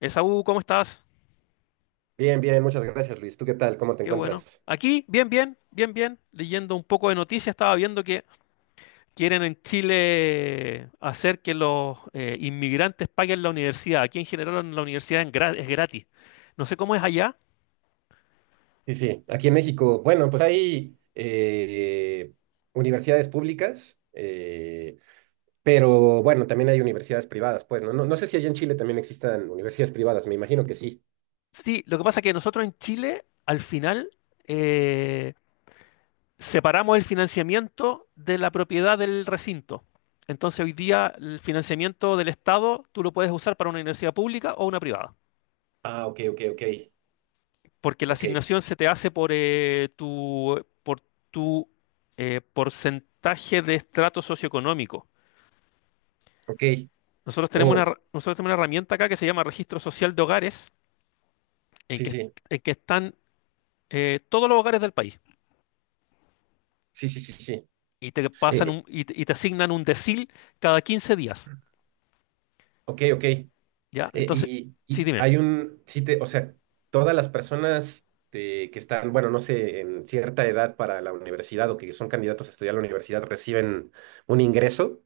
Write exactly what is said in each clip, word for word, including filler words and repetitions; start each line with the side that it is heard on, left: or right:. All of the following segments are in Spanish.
left: Esaú, ¿cómo estás?
right: Bien, bien, muchas gracias, Luis. ¿Tú qué tal? ¿Cómo te
left: Qué bueno.
right: encuentras?
left: Aquí, bien, bien, bien, bien. Leyendo un poco de noticias, estaba viendo que quieren en Chile hacer que los eh, inmigrantes paguen la universidad. Aquí en general en la universidad en gra- es gratis. No sé cómo es allá.
right: Sí, sí, aquí en México, bueno, pues hay eh, universidades públicas, eh, pero bueno, también hay universidades privadas, pues, ¿no? No, no sé si allá en Chile también existan universidades privadas, me imagino que sí.
left: Sí, lo que pasa es que nosotros en Chile, al final, eh, separamos el financiamiento de la propiedad del recinto. Entonces, hoy día el financiamiento del Estado tú lo puedes usar para una universidad pública o una privada,
right: Ah, ok, ok, ok,
left: porque la
right: ok,
left: asignación se te hace por eh, tu, por tu eh, porcentaje de estrato socioeconómico.
right: ok.
left: Nosotros tenemos una,
right: Oh,
left: her- nosotros tenemos una herramienta acá que se llama Registro Social de Hogares, en
right: sí,
left: que,
right: sí,
left: en que están eh, todos los hogares del país
right: sí, sí, sí, sí.
left: y te pasan
right: Eh,
left: un- y, te y te asignan un decil cada quince días,
right: ok, ok. Eh,
left: ¿ya? Entonces,
right: y,
left: sí,
right: y
left: dime.
right: hay un, sí te, o sea, todas las personas de- que están, bueno, no sé, en cierta edad para la universidad o que son candidatos a estudiar la universidad reciben un ingreso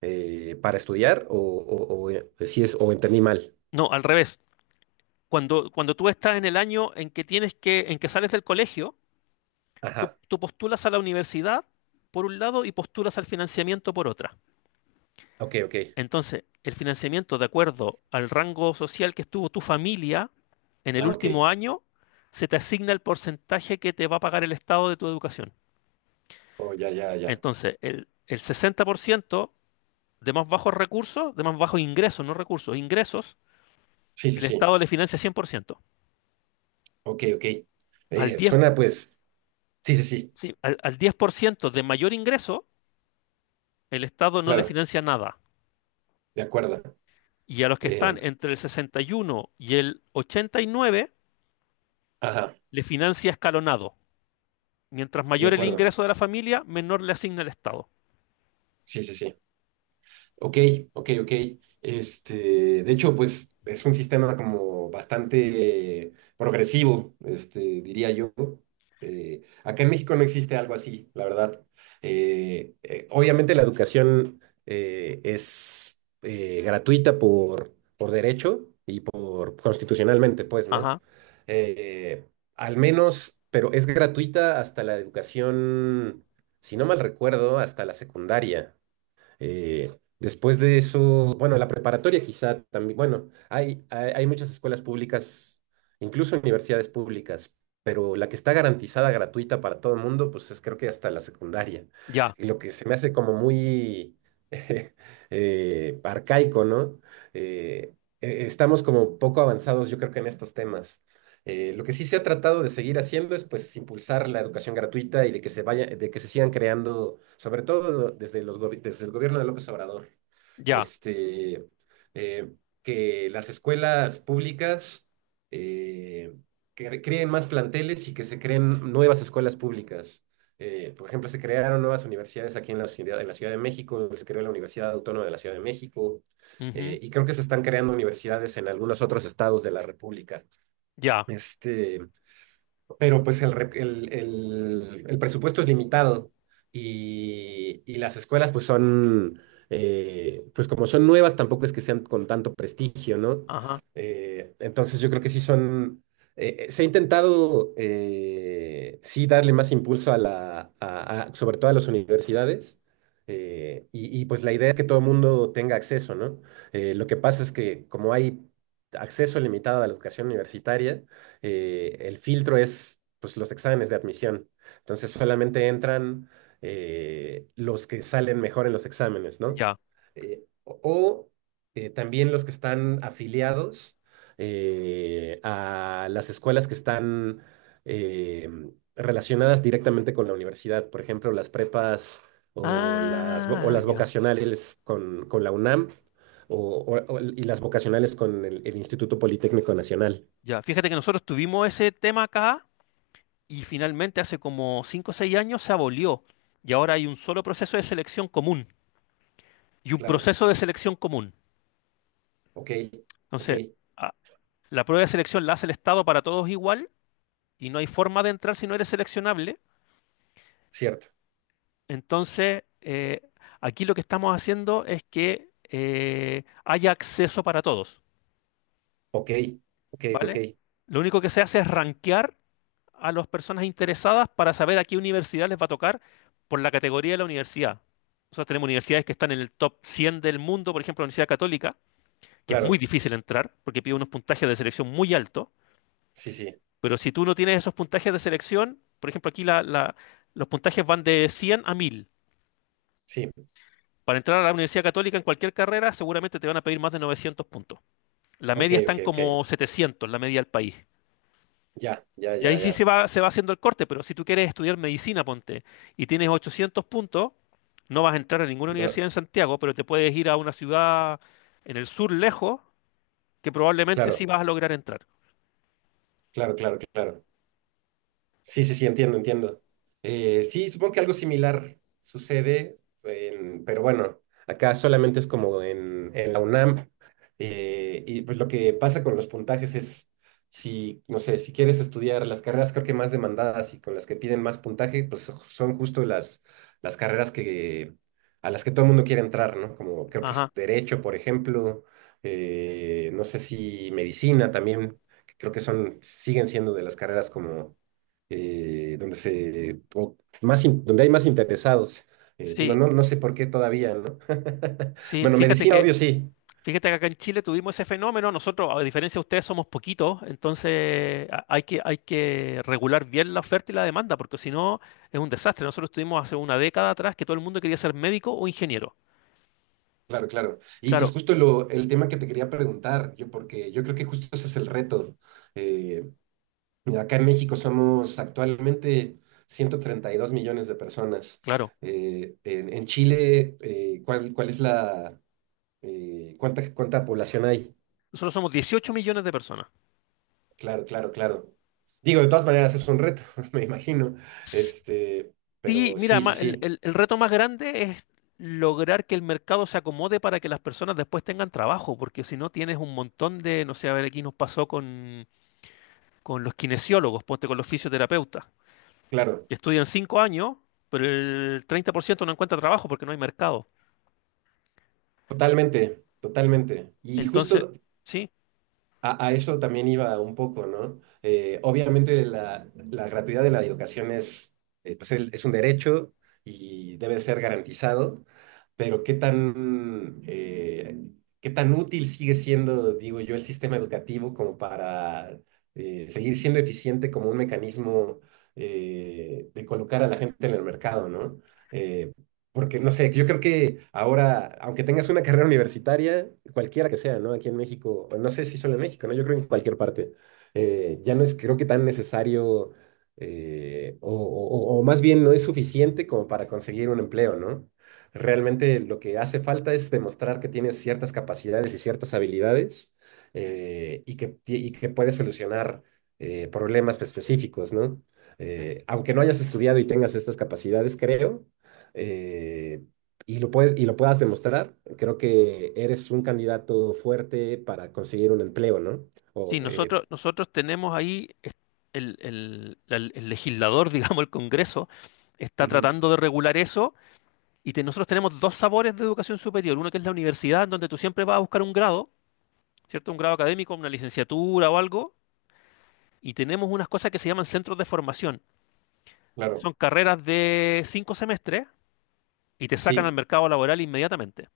right: eh, para estudiar o, o, o, eh, si es, o entendí mal.
left: No, al revés. Cuando, cuando tú estás en el año en que tienes que, en que sales del colegio, tú,
right: Ajá,
left: tú postulas a la universidad por un lado y postulas al financiamiento por otra.
right: ok, ok.
left: Entonces, el financiamiento de acuerdo al rango social que estuvo tu familia en el
right: Ah, ok.
left: último año, se te asigna el porcentaje que te va a pagar el Estado de tu educación.
right: Oh, ya, ya, ya.
left: Entonces, el, el sesenta por ciento de más bajos recursos, de más bajos ingresos, no recursos, ingresos,
right: Sí, sí,
left: el
right: sí.
left: Estado le financia cien por ciento.
right: Ok, ok.
left: Al
right: Eh,
left: diez,
right: suena pues. Sí, sí, sí,
left: sí, al, al diez por ciento de mayor ingreso, el Estado no le
right: claro,
left: financia nada.
right: de acuerdo.
left: Y a los que
right: Eh,
left: están entre el sesenta y uno y uno y el ochenta y nueve,
right: ajá,
left: le financia escalonado. Mientras
right: de
left: mayor el
right: acuerdo.
left: ingreso de la familia, menor le asigna el Estado.
right: Sí, sí, sí. Ok, ok, ok. Este, de hecho, pues es un sistema como bastante progresivo, este, diría yo. Eh, acá en México no existe algo así, la verdad. Eh, eh, obviamente la educación eh, es eh, gratuita por, por derecho y por constitucionalmente, pues, ¿no?
left: Ajá,
right: Eh, al menos, pero es gratuita hasta la educación, si no mal recuerdo, hasta la secundaria. Eh, después de eso, bueno, la preparatoria quizá también, bueno, hay, hay, hay muchas escuelas públicas, incluso universidades públicas, pero la que está garantizada gratuita para todo el mundo, pues es creo que hasta la secundaria.
left: ya,
right: Y lo que se me hace como muy eh, arcaico, ¿no? Eh, eh, estamos como poco avanzados, yo creo que en estos temas. Eh, lo que sí se ha tratado de seguir haciendo es pues impulsar la educación gratuita y de que se vaya, de que se sigan creando, sobre todo desde los gobi- desde el gobierno de López Obrador,
left: ya,
right: este, eh, que las escuelas públicas eh, que creen más planteles y que se creen nuevas escuelas públicas. Eh, por ejemplo, se crearon nuevas universidades aquí en la ciudad, en la Ciudad de México, se creó la Universidad Autónoma de la Ciudad de México,
left: ujú,
right: eh, y creo que se están creando universidades en algunos otros estados de la República.
left: ya,
right: Este, pero pues el, re- el, el- el presupuesto es limitado y, y las escuelas pues son, eh, pues como son nuevas, tampoco es que sean con tanto prestigio, ¿no?
left: ajá,
right: Eh, entonces yo creo que sí son, eh, eh, se ha intentado eh, sí darle más impulso a la, a- a- sobre todo a las universidades. eh, y, y, pues la idea es que todo el mundo tenga acceso, ¿no? Eh, lo que pasa es que como hay acceso limitado a la educación universitaria, eh, el filtro es, pues, los exámenes de admisión. Entonces solamente entran eh, los que salen mejor en los exámenes, ¿no?
left: ya.
right: Eh, o o, eh, también los que están afiliados eh, a las escuelas que están eh, relacionadas directamente con la universidad, por ejemplo, las prepas o las, vo- o
left: Ah,
right: las
left: ya,
right: vocacionales con, con la UNAM o, o- o- y las vocacionales con el el Instituto Politécnico Nacional.
left: ya. Fíjate que nosotros tuvimos ese tema acá y finalmente hace como cinco o seis años se abolió. Y ahora hay un solo proceso de selección común y un
right: Claro.
left: proceso de selección común.
right: Ok, ok,
left: Entonces, a- la prueba de selección la hace el Estado para todos igual y no hay forma de entrar si no eres seleccionable.
right: cierto.
left: Entonces, eh, aquí lo que estamos haciendo es que eh, haya acceso para todos,
right: Ok, ok, ok.
left: ¿vale? Lo único que se hace es rankear a las personas interesadas para saber a qué universidad les va a tocar por la categoría de la universidad. Nosotros tenemos universidades que están en el top cien del mundo, por ejemplo, la Universidad Católica, que es muy
right: Claro,
left: difícil entrar porque pide unos puntajes de selección muy altos,
right: sí, sí,
left: pero si tú no tienes esos puntajes de selección, por ejemplo, aquí la- la- los puntajes van de cien a mil.
right: sí.
left: Para entrar a la Universidad Católica en cualquier carrera, seguramente te van a pedir más de novecientos puntos. La
right: Ok,
left: media
right: ok,
left: están como
right: ok.
left: setecientos, la media del país.
right: Ya, ya,
left: Y
right: ya,
left: ahí sí
right: ya.
left: se va, se va haciendo el corte, pero si tú quieres estudiar medicina, ponte, y tienes ochocientos puntos, no vas a entrar a ninguna
right: Va-
left: universidad en Santiago, pero te puedes ir a una ciudad en el sur lejos, que probablemente sí
right: Claro,
left: vas a lograr entrar.
right: claro, claro, claro. Sí, sí, sí, entiendo, entiendo. Eh, sí, supongo que algo similar sucede, en- pero bueno, acá solamente es como en, en la UNAM. eh, y pues lo que pasa con los puntajes es, si, no sé, si quieres estudiar las carreras creo que más demandadas y con las que piden más puntaje, pues son justo las, las carreras que, a las que todo el mundo quiere entrar, ¿no? Como creo que es
left: Ajá,
right: derecho, por ejemplo, eh, no sé si medicina también, que creo que son, siguen siendo de las carreras como eh, donde se, o más in- donde hay más interesados. Eh, digo,
left: sí,
right: no, no sé por qué todavía, ¿no?
left: sí.
right: Bueno,
left: Fíjate
right: medicina,
left: que
right: obvio, sí.
left: Fíjate que acá en Chile tuvimos ese fenómeno. Nosotros, a diferencia de ustedes, somos poquitos, entonces a- hay que, hay que regular bien la oferta y la demanda, porque si no es un desastre. Nosotros tuvimos hace una década atrás que todo el mundo quería ser médico o ingeniero.
right: Claro, claro. Y es
left: Claro,
right: justo lo, el tema que te quería preguntar, yo, porque yo creo que justo ese es el reto. Eh, acá en México somos actualmente ciento treinta y dos millones de personas.
left: claro.
right: Eh, en, en Chile, eh, ¿cuál, cuál es la, eh, cuánta, cuánta población hay?
left: Nosotros somos dieciocho millones de personas.
right: Claro, claro, claro. Digo, de todas maneras es un reto, me imagino. Este,
left: Sí,
right: pero
left: mira,
right: sí, sí,
left: ma- el,
right: sí,
left: el- el reto más grande es lograr que el mercado se acomode para que las personas después tengan trabajo, porque si no tienes un montón de, no sé, a ver, aquí nos pasó con, con los kinesiólogos, ponte con los fisioterapeutas.
right: claro,
left: Estudian cinco años, pero el treinta por ciento no encuentra trabajo porque no hay mercado.
right: totalmente, totalmente. Y
left: Entonces,
right: justo
left: sí,
right: A, a eso también iba un poco, ¿no? Eh, obviamente la, la gratuidad de la educación es, eh, pues el- es un derecho y debe ser garantizado, pero ¿qué tan, eh, qué tan útil sigue siendo, digo yo, el sistema educativo como para eh, seguir siendo eficiente como un mecanismo eh, de colocar a la gente en el mercado, ¿no? Eh, porque, no sé, yo creo que ahora, aunque tengas una carrera universitaria, cualquiera que sea, ¿no? Aquí en México, o no sé si solo en México, ¿no? Yo creo que en cualquier parte, eh, ya no es, creo que, tan necesario, eh, o, o- o- o más bien no es suficiente como para conseguir un empleo, ¿no? Realmente lo que hace falta es demostrar que tienes ciertas capacidades y ciertas habilidades, eh, y que, ti- y que puedes solucionar eh, problemas específicos, ¿no? Eh, aunque no hayas estudiado y tengas estas capacidades, creo, eh, y lo puedes, y lo puedas demostrar, creo que eres un candidato fuerte para conseguir un empleo, ¿no?
left: sí,
right: O, eh,
left: nosotros, nosotros tenemos ahí es- el, el- la- el legislador, digamos, el Congreso, está
right: Ujú,
left: tratando de regular eso y te- nosotros tenemos dos sabores de educación superior. Uno que es la universidad, en donde tú siempre vas a buscar un grado, ¿cierto? Un grado académico, una licenciatura o algo. Y tenemos unas cosas que se llaman centros de formación.
right: claro,
left: Son carreras de cinco semestres y te sacan al
right: sí,
left: mercado laboral inmediatamente.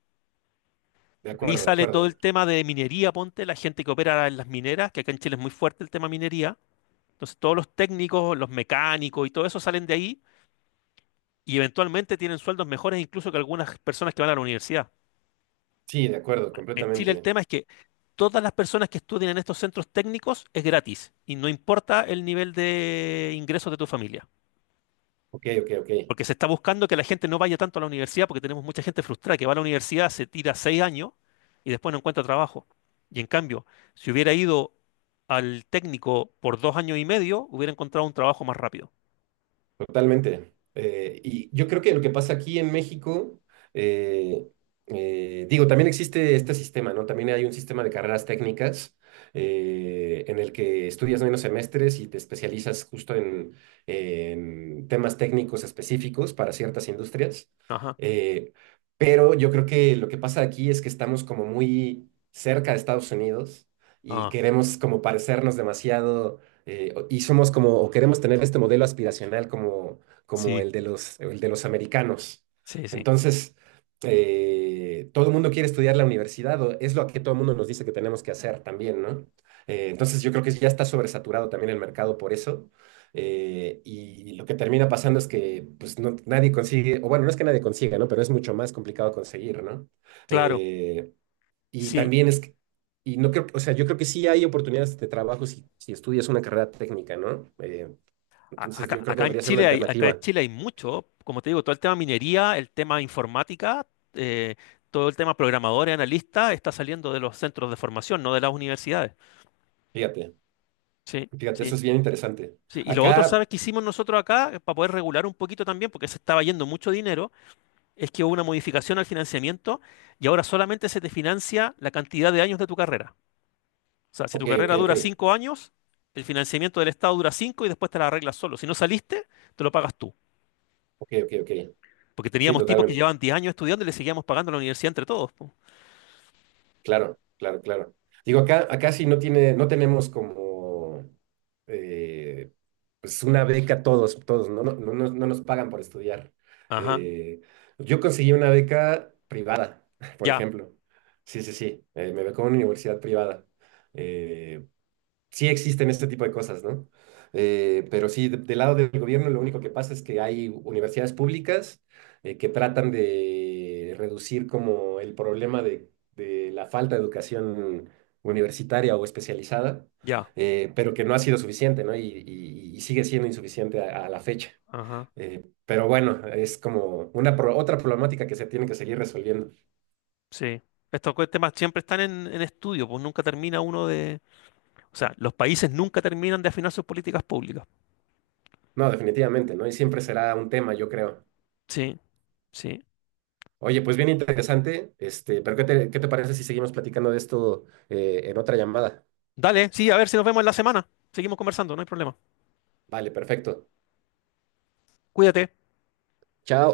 right: de
left: Ahí
right: acuerdo, de
left: sale todo
right: acuerdo.
left: el tema de minería, ponte, la gente que opera en las mineras, que acá en Chile es muy fuerte el tema minería. Entonces todos los técnicos, los mecánicos y todo eso salen de ahí y eventualmente tienen sueldos mejores incluso que algunas personas que van a la universidad.
right: Sí, de acuerdo,
left: En Chile el
right: completamente.
left: tema es que todas las personas que estudian en estos centros técnicos es gratis y no importa el nivel de ingresos de tu familia.
right: Ok, ok, ok.
left: Porque se está buscando que la gente no vaya tanto a la universidad, porque tenemos mucha gente frustrada que va a la universidad, se tira seis años y después no encuentra trabajo. Y en cambio, si hubiera ido al técnico por dos años y medio, hubiera encontrado un trabajo más rápido.
right: Totalmente. Eh, y yo creo que lo que pasa aquí en México, eh, eh, digo, también existe este sistema, ¿no? También hay un sistema de carreras técnicas eh, en el que estudias menos semestres y te especializas justo en, en temas técnicos específicos para ciertas industrias.
left: Ajá.
right: Eh, pero yo creo que lo que pasa aquí es que estamos como muy cerca de Estados Unidos y
left: Ah,
right: queremos como parecernos demasiado eh, o- y somos como, o queremos tener este modelo aspiracional como, como
left: sí,
right: el de los, el de los americanos.
left: sí, sí.
right: Entonces, eh, todo el mundo quiere estudiar la universidad, o es lo que todo el mundo nos dice que tenemos que hacer también, ¿no? Eh, entonces, yo creo que ya está sobresaturado también el mercado por eso. eh, y lo que termina pasando es que, pues, no- nadie consigue, o bueno, no es que nadie consiga, ¿no? Pero es mucho más complicado conseguir, ¿no?
left: Claro,
right: Eh, y
left: sí.
right: también es, que- y no creo, o sea, yo creo que sí hay oportunidades de trabajo si, si estudias una carrera técnica, ¿no? Eh,
left: A-
right: entonces yo
left: Acá,
right: creo que
left: acá en
right: debería ser una
left: Chile hay, acá en
right: alternativa.
left: Chile hay mucho, como te digo, todo el tema minería, el tema informática, eh, todo el tema programadores, analistas, está saliendo de los centros de formación, no de las universidades.
right: Fíjate,
left: Sí,
right: fíjate, eso
left: sí.
right: es bien interesante.
left: Sí, y lo otro,
right: Acá,
left: ¿sabes qué hicimos nosotros acá eh, para poder regular un poquito también, porque se estaba yendo mucho dinero? Es que hubo una modificación al financiamiento y ahora solamente se te financia la cantidad de años de tu carrera. O sea, si
right: ok,
left: tu
right: ok,
left: carrera
right: ok,
left: dura cinco años, el financiamiento del Estado dura cinco y después te la arreglas solo. Si no saliste, te lo pagas tú.
right: ok, ok, ok.
left: Porque
right: Sí,
left: teníamos tipos que
right: totalmente.
left: llevaban diez años estudiando y le seguíamos pagando a la universidad entre todos. Po.
right: Claro, claro, claro. Digo, acá, acá sí no tiene, no tenemos como eh, pues una beca todos, todos, no, no, no, nos no nos pagan por estudiar.
left: Ajá,
right: Eh, yo conseguí una beca privada, por
left: ya,
right: ejemplo. Sí, sí, sí. eh, me becó en una universidad privada. Eh, sí existen este tipo de cosas, ¿no? Eh, pero sí, de- del lado del gobierno lo único que pasa es que hay universidades públicas eh, que tratan de reducir como el problema de, de la falta de educación universitaria o especializada,
left: ya,
right: eh, pero que no ha sido suficiente, ¿no? Y, y- y sigue siendo insuficiente a, a la fecha.
left: ajá,
right: Eh, pero bueno, es como una pro- otra problemática que se tiene que seguir resolviendo.
left: sí. Estos co- temas siempre están en, en estudio, pues nunca termina uno de... O sea, los países nunca terminan de afinar sus políticas públicas.
right: No, definitivamente, ¿no? Y siempre será un tema, yo creo.
left: Sí, sí.
right: Oye, pues bien interesante, este, pero ¿qué te, qué te parece si seguimos platicando de esto eh, en otra llamada?
left: Dale, sí, a ver si nos vemos en la semana. Seguimos conversando, no hay problema.
right: Vale, perfecto.
left: Cuídate.
right: Chao.